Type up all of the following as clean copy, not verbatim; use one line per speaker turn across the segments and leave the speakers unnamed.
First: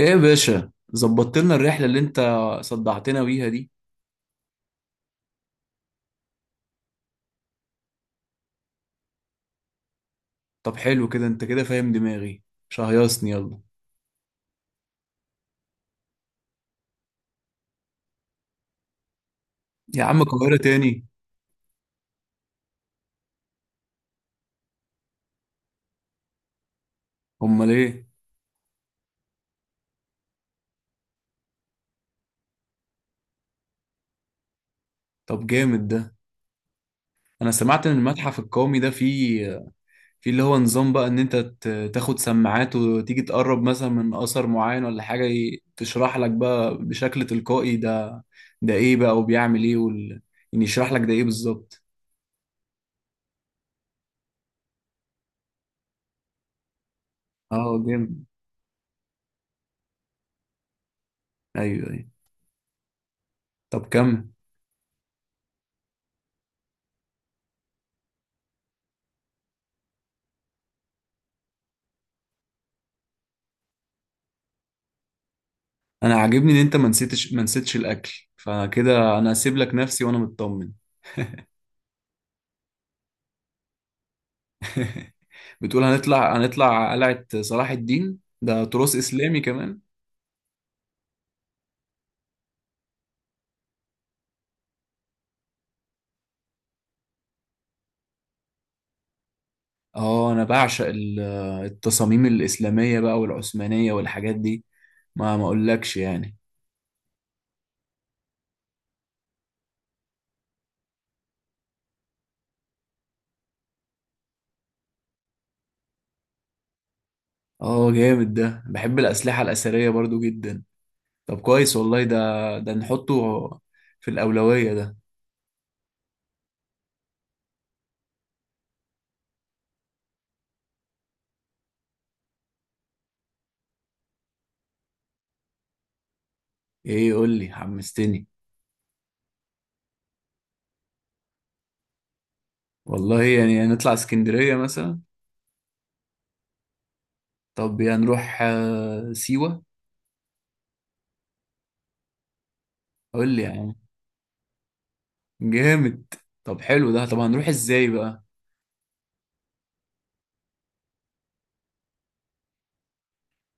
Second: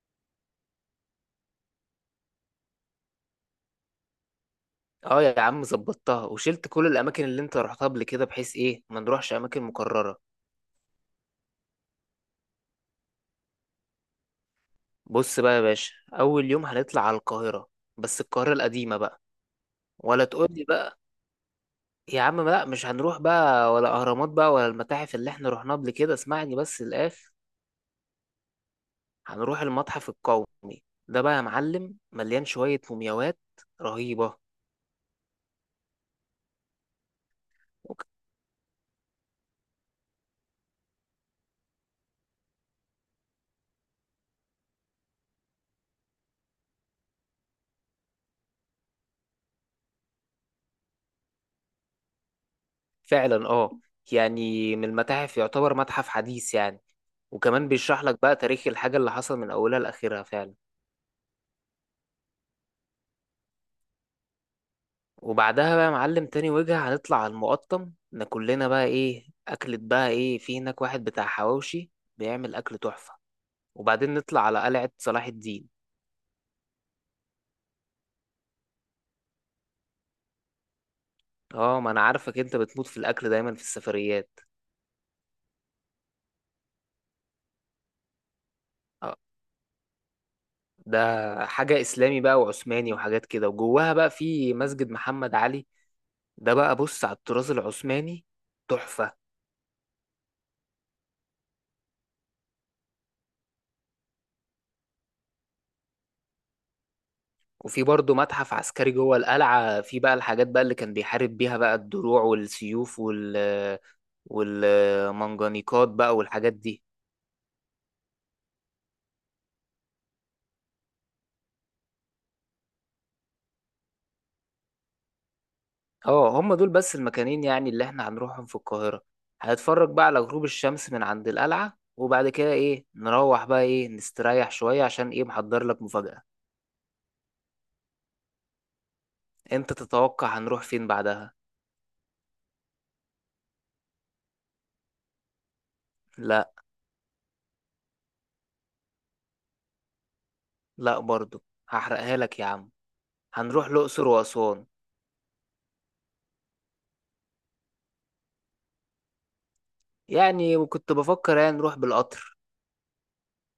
ايه يا باشا، ظبطت لنا الرحلة اللي انت صدعتنا بيها دي؟
اه يا عم ظبطتها وشلت كل الاماكن اللي انت رحتها قبل كده، بحيث ايه ما نروحش اماكن مكرره.
طب حلو كده، انت كده فاهم دماغي. شهيصني يلا.
بص بقى يا باشا، اول يوم هنطلع على القاهره، بس القاهره القديمه بقى.
يا عم،
ولا تقول
القاهرة
لي بقى،
تاني؟
يا عم لا مش هنروح بقى ولا اهرامات بقى ولا المتاحف اللي احنا رحناها قبل كده، اسمعني بس الاخر.
امال ايه؟
هنروح المتحف القومي، ده بقى يا معلم مليان شويه مومياوات رهيبه.
طب جامد ده. انا سمعت ان المتحف القومي ده فيه اللي هو نظام بقى ان انت تاخد سماعات وتيجي تقرب مثلا من اثر معين ولا حاجة تشرح لك بقى بشكل تلقائي ده ايه بقى وبيعمل ايه يعني يشرح لك ده ايه بالظبط؟
فعلا اه، يعني من المتاحف يعتبر متحف حديث يعني، وكمان
اه
بيشرح
جامد.
لك بقى تاريخ الحاجه اللي حصل من اولها لاخرها فعلا.
ايوه، ايوه. طب كمل.
وبعدها بقى يا معلم، تاني وجهة هنطلع على المقطم، ناكلنا بقى ايه أكلة بقى، ايه في هناك واحد بتاع حواوشي بيعمل أكل تحفة، وبعدين نطلع على قلعة صلاح الدين.
انا عاجبني ان انت ما نسيتش الاكل، فكده انا هسيب لك نفسي وانا مطمن.
اه ما انا عارفك، انت بتموت في الأكل دايما في السفريات.
بتقول هنطلع قلعة صلاح الدين، ده تراث
اه
اسلامي كمان؟
ده حاجة إسلامي بقى وعثماني وحاجات كده، وجواها بقى في مسجد محمد علي، ده بقى بص على الطراز العثماني تحفة.
اه، انا بعشق التصاميم الاسلامية بقى والعثمانية والحاجات دي. ما اقولكش يعني.
وفي برضه متحف عسكري جوه القلعة، في بقى الحاجات بقى اللي كان بيحارب بيها بقى، الدروع والسيوف والمنجنيقات بقى والحاجات دي.
اه جامد ده، بحب الاسلحة الاثرية برضو جدا. طب كويس والله ده نحطه في الاولوية ده.
اه هم دول بس المكانين يعني اللي احنا هنروحهم في القاهرة، هنتفرج بقى على غروب الشمس من عند القلعة، وبعد كده ايه نروح بقى ايه نستريح شوية، عشان ايه محضر لك مفاجأة.
ايه؟ يقول لي، حمستني.
انت تتوقع هنروح فين بعدها؟
والله يعني نطلع اسكندرية مثلا؟
لا
طب يعني نروح سيوة؟
لا برضو. هحرقها لك يا عم،
قول لي يا
هنروح
عم.
الأقصر وأسوان.
جامد. طب حلو ده. طب هنروح ازاي بقى؟
يعني وكنت بفكر يعني نروح بالقطر.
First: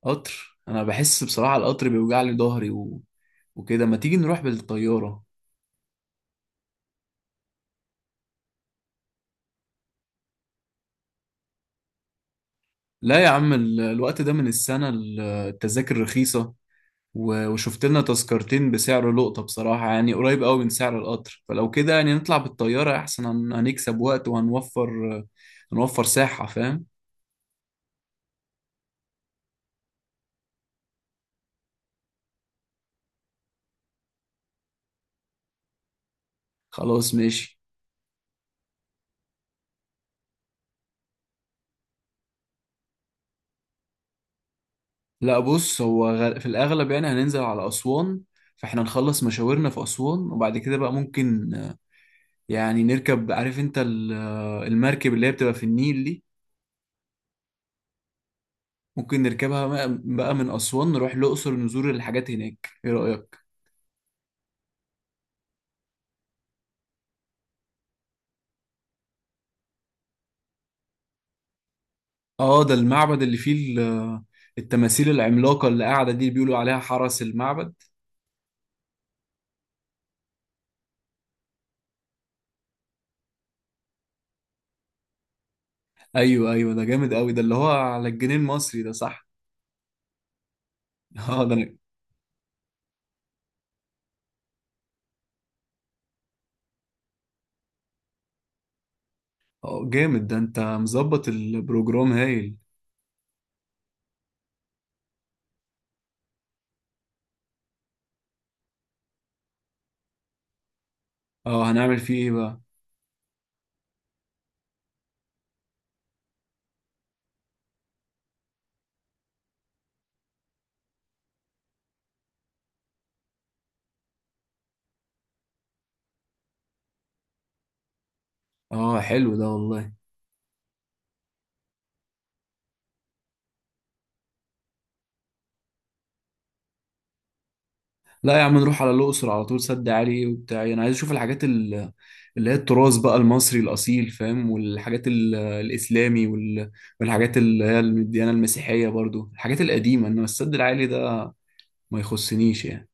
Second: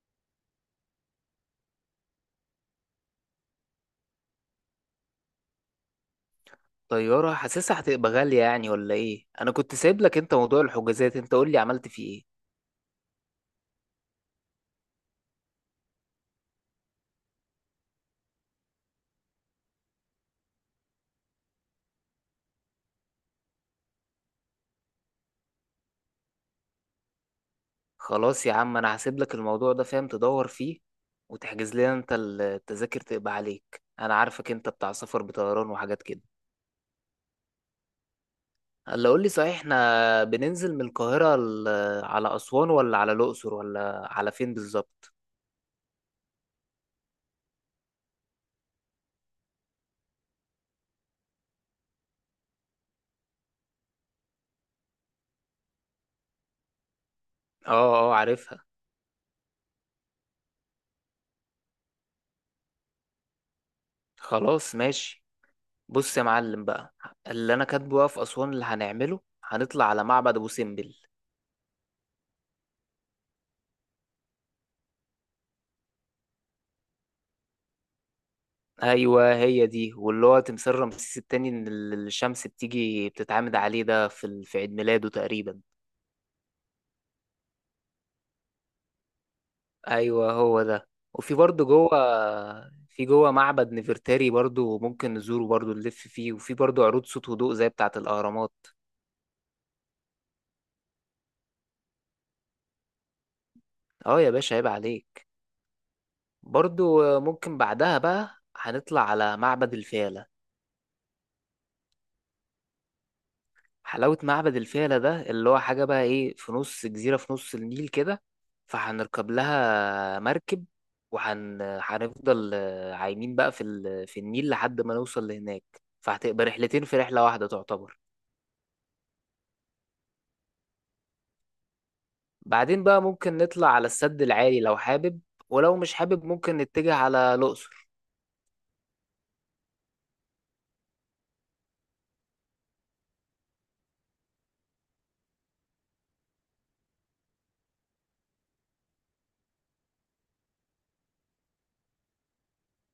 قطر؟ انا بحس بصراحة القطر بيوجع لي ظهري وكده، ما تيجي نروح بالطيارة؟
طيارة حاسسها هتبقى غالية يعني ولا ايه؟ انا كنت سايب لك انت موضوع الحجازات، انت قول لي عملت فيه ايه.
لا يا عم، الوقت ده من السنة، التذاكر رخيصة. وشفت لنا تذكرتين بسعر لقطة بصراحة، يعني قريب قوي من سعر القطر، فلو كده يعني نطلع بالطيارة احسن. هنكسب وقت وهنوفر. هنوفر ساحة، فاهم؟
خلاص يا عم انا هسيب لك الموضوع ده، فاهم تدور فيه وتحجز لنا انت التذاكر، تبقى عليك، انا عارفك انت بتاع سفر بطيران وحاجات كده.
خلاص ماشي.
هلا قول لي صحيح، احنا بننزل من القاهرة على اسوان ولا على الاقصر ولا على فين بالظبط؟
لا بص، هو في الأغلب يعني هننزل على أسوان. فاحنا نخلص مشاورنا في أسوان، وبعد كده بقى ممكن يعني نركب، عارف انت المركب اللي هي بتبقى في النيل دي.
اه اه عارفها.
ممكن نركبها بقى من أسوان، نروح الأقصر نزور الحاجات هناك، ايه رأيك؟
خلاص ماشي. بص يا معلم بقى، اللي انا كاتبه بقى في اسوان اللي هنعمله، هنطلع على معبد ابو سمبل.
اه، ده المعبد اللي فيه ال- التماثيل العملاقة اللي قاعدة دي، بيقولوا عليها حرس المعبد.
ايوه هي دي، واللي هو تمثال رمسيس التاني، ان الشمس بتيجي بتتعامد عليه، ده في في عيد ميلاده تقريبا.
ايوه، ايوه، ده جامد قوي. ده اللي هو على الجنيه المصري ده، صح؟
ايوه هو ده. وفي
اه، ده
برضه في جوه معبد نفرتاري برضه ممكن نزوره برضه، نلف فيه، وفي برضه عروض صوت وضوء زي بتاعة الأهرامات.
اه جامد ده، انت مظبط البروجرام هايل.
اه يا باشا عيب عليك. برضه ممكن بعدها بقى هنطلع على معبد الفيلة.
اه، هنعمل فيه ايه بقى؟
حلاوة معبد الفيلة ده، اللي هو حاجة بقى ايه في نص جزيرة في نص النيل كده، فهنركب لها مركب وهن هنفضل عايمين بقى في النيل لحد ما نوصل لهناك، فهتبقى رحلتين في رحلة واحدة تعتبر.
اه حلو ده والله.
بعدين بقى ممكن نطلع على السد العالي لو حابب، ولو مش حابب ممكن نتجه على الأقصر.
لا يا عم، نروح على الأقصر على طول. سد عالي وبتاع، أنا عايز أشوف الحاجات اللي هي التراث بقى المصري الأصيل، فاهم؟ والحاجات الإسلامي والحاجات اللي هي الديانة المسيحية برضو، الحاجات القديمة. إنما السد العالي ده ما يخصنيش يعني.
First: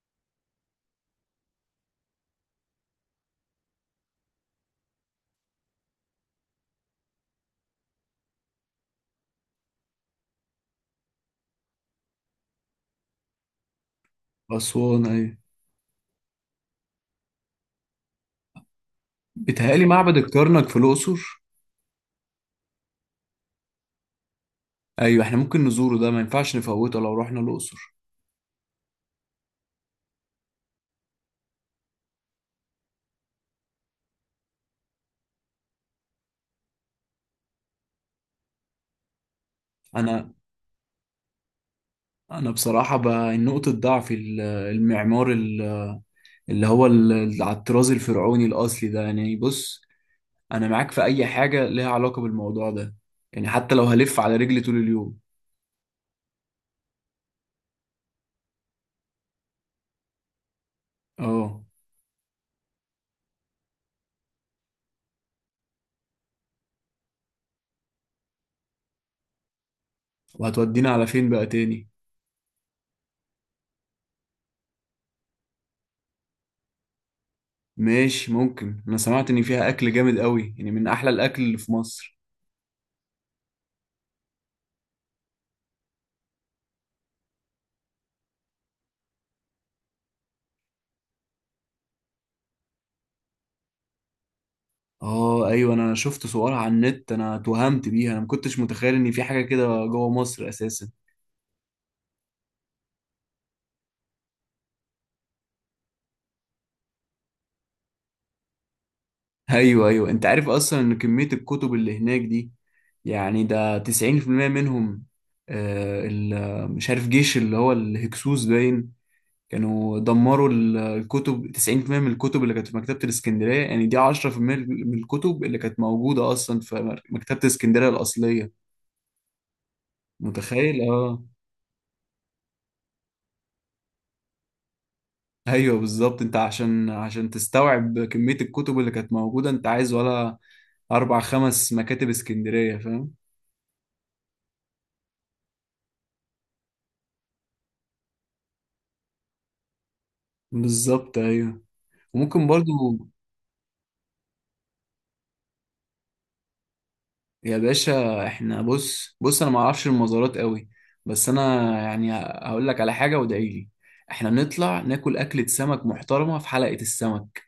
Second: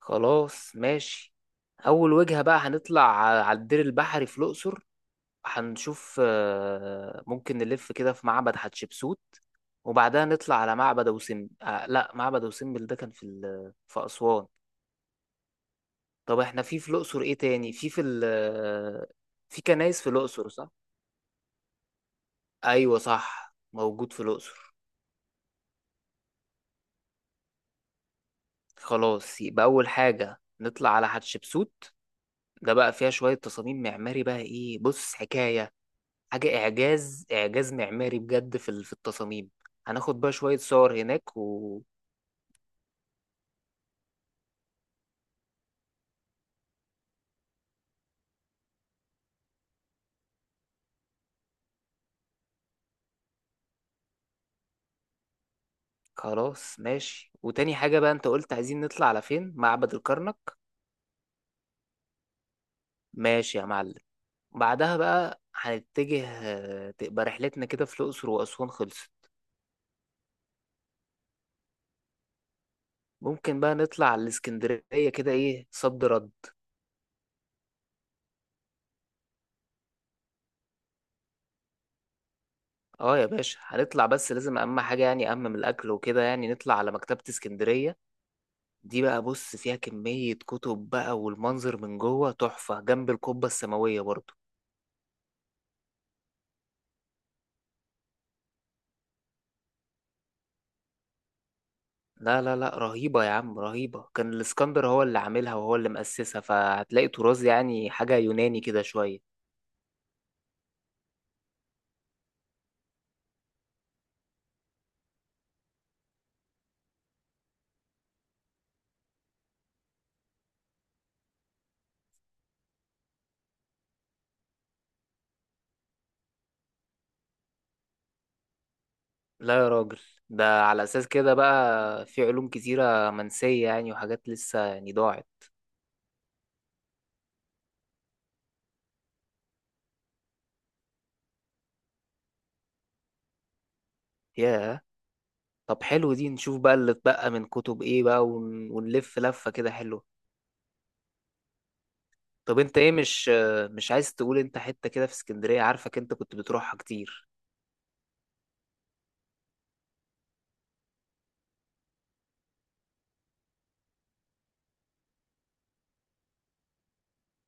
خلاص ماشي. أول وجهة بقى هنطلع على الدير البحري في الأقصر، هنشوف ممكن نلف كده في معبد حتشبسوت، وبعدها نطلع على معبد أبو سمبل، لا، معبد أبو سمبل ده كان في في أسوان.
أسوان، أيوة.
طب احنا في الأقصر ايه تاني في في ال آه، في
بيتهيألي
كنايس في
معبد
الأقصر
الكرنك
صح؟
في الأقصر.
أيوة صح، موجود في الأقصر.
أيوة، إحنا ممكن نزوره ده، ما ينفعش نفوته لو رحنا الأقصر.
خلاص يبقى أول حاجة نطلع على حتشبسوت، ده بقى فيها شوية تصاميم معماري بقى ايه بص حكاية، حاجة إعجاز إعجاز معماري بجد في في التصاميم. هناخد بقى
أنا
شوية صور هناك
أنا بصراحة بقى نقطة ضعف المعمار، اللي هو على الطراز الفرعوني الأصلي ده، يعني بص. انا معاك في اي حاجه ليها علاقه بالموضوع ده. يعني حتى لو هلف على رجلي طول اليوم.
خلاص ماشي. وتاني حاجة بقى انت قلت عايزين نطلع على فين، معبد الكرنك.
اه.
ماشي يا معلم. بعدها بقى هنتجه، تبقى رحلتنا كده في الأقصر وأسوان خلصت.
وهتودينا على فين بقى تاني؟
ممكن بقى نطلع على الإسكندرية كده، ايه صد رد؟
ماشي ممكن. انا سمعت ان فيها اكل جامد قوي، يعني من احلى الاكل اللي في مصر.
اه يا باشا هنطلع، بس لازم أهم حاجة يعني أهم من الأكل وكده، يعني نطلع على مكتبة اسكندرية، دي بقى بص فيها كمية كتب بقى، والمنظر من جوه تحفة، جنب القبة السماوية برضه.
اه ايوه، انا شفت صورها على النت، انا اتوهمت بيها، انا ما كنتش متخيل ان في حاجه كده جوه مصر اساسا.
لا لا لا، رهيبة يا عم رهيبة، كان الاسكندر هو اللي عاملها وهو اللي مؤسسها، فهتلاقي طراز يعني حاجة يوناني كده شوية.
ايوه، ايوه، انت عارف اصلا ان كميه الكتب اللي هناك دي، يعني ده 90% منهم. مش عارف، جيش اللي هو الهكسوس باين كانوا دمروا الكتب، 90% من الكتب اللي كانت في مكتبة الإسكندرية، يعني دي 10% من الكتب اللي كانت موجودة أصلا في مكتبة الإسكندرية الأصلية.
لا يا راجل، ده على
متخيل؟
أساس
آه.
كده بقى في علوم كتيرة منسية يعني، وحاجات لسه يعني ضاعت.
أيوه بالظبط، أنت عشان تستوعب كمية الكتب اللي كانت موجودة، أنت عايز ولا أربع خمس مكاتب إسكندرية، فاهم؟
ياه. طب حلو دي، نشوف بقى اللي اتبقى من كتب ايه بقى ونلف لفة كده حلوة.
بالظبط، أيوه. وممكن
طب
برضو.
انت ايه، مش عايز تقول انت حتة كده في اسكندرية؟ عارفك انت كنت بتروحها كتير.
يا باشا، احنا بص بص، انا ما اعرفش المزارات قوي. بس انا، يعني هقول لك على حاجه، وادعي لي. احنا نطلع ناكل اكله سمك محترمه في حلقه السمك.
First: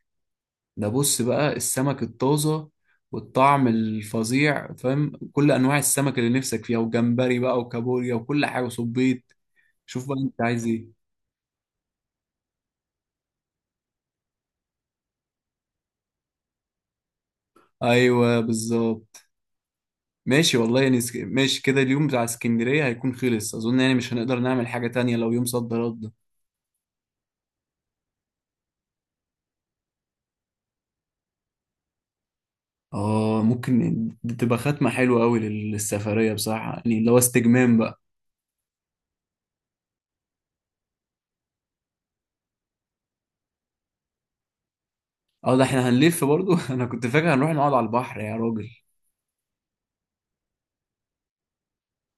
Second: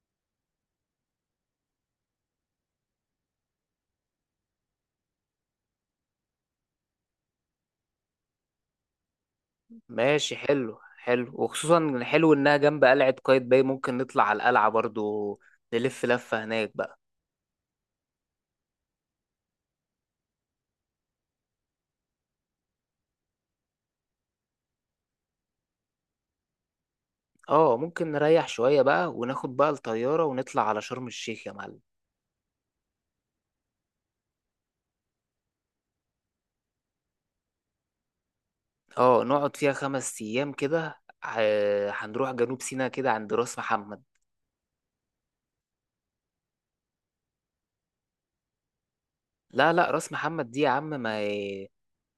ده بص بقى، السمك الطازه والطعم الفظيع، فاهم، كل انواع السمك اللي نفسك فيها، وجمبري بقى وكابوريا وكل حاجه وصبيط. شوف بقى
ماشي
انت عايز
حلو
ايه.
حلو، وخصوصا حلو انها جنب قلعة قايتباي، ممكن نطلع على القلعة برضو، نلف لفة هناك بقى.
ايوه بالظبط. ماشي والله، يعني ماشي كده، اليوم بتاع اسكندريه هيكون خلص اظن، يعني مش هنقدر نعمل حاجه تانية لو يوم، صد رد؟
اه ممكن نريح شوية بقى وناخد بقى الطيارة ونطلع على شرم الشيخ يا معلم.
اه ممكن، دي تبقى ختمة حلوة قوي للسفرية بصراحة، يعني اللي هو استجمام بقى.
اه نقعد فيها 5 ايام كده، هنروح جنوب سيناء كده عند راس محمد.
اه، ده احنا هنلف برضو. انا كنت فاكر هنروح نقعد على البحر يا راجل.
لا لا، راس محمد دي يا عم ما هي-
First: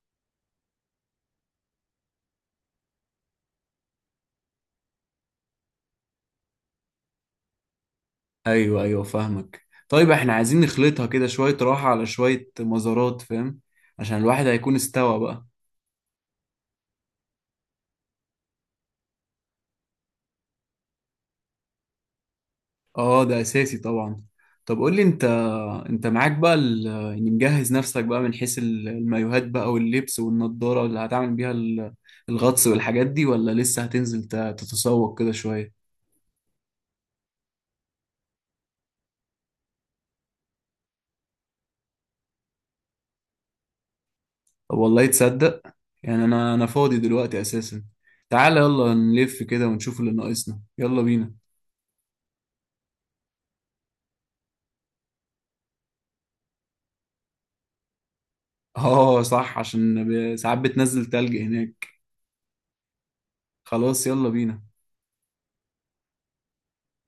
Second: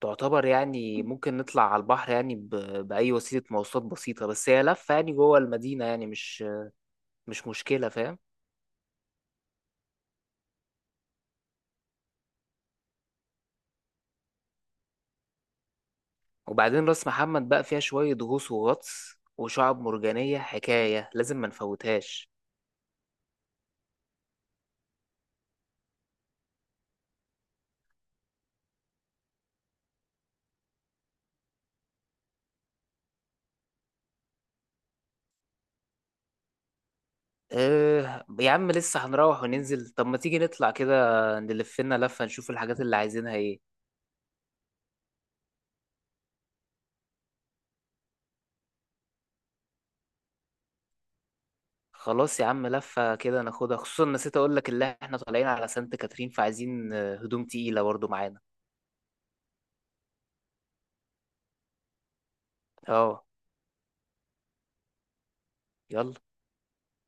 تعتبر يعني ممكن نطلع على البحر يعني بأي وسيلة مواصلات بسيطة، بس هي لفة يعني جوه المدينة يعني مش مشكلة، فاهم.
ايوه، ايوه، فاهمك. طيب احنا عايزين نخلطها كده، شوية راحة على شوية مزارات، فاهم؟ عشان الواحد هيكون استوى بقى.
وبعدين راس محمد بقى فيها شوية غوص وغطس وشعب مرجانية حكاية لازم ما نفوتهاش.
اه، ده اساسي طبعا. طب قول لي انت، انت معاك بقى يعني مجهز نفسك بقى، من حيث المايوهات بقى واللبس والنضارة اللي هتعمل بيها الغطس والحاجات دي، ولا لسه هتنزل تتسوق كده شوية؟
اه يا عم لسه هنروح وننزل، طب ما تيجي نطلع كده نلف لنا لفة نشوف الحاجات اللي عايزينها ايه.
والله تصدق، يعني انا فاضي دلوقتي اساسا. تعالى يلا نلف كده ونشوف اللي ناقصنا، يلا بينا.
خلاص يا عم لفة كده ناخدها، خصوصا نسيت اقول لك اللي احنا طالعين على سانت كاترين، فعايزين هدوم تقيلة برضه معانا.
اه صح، عشان ساعات بتنزل تلج هناك.
اه
خلاص، يلا بينا.
يلا.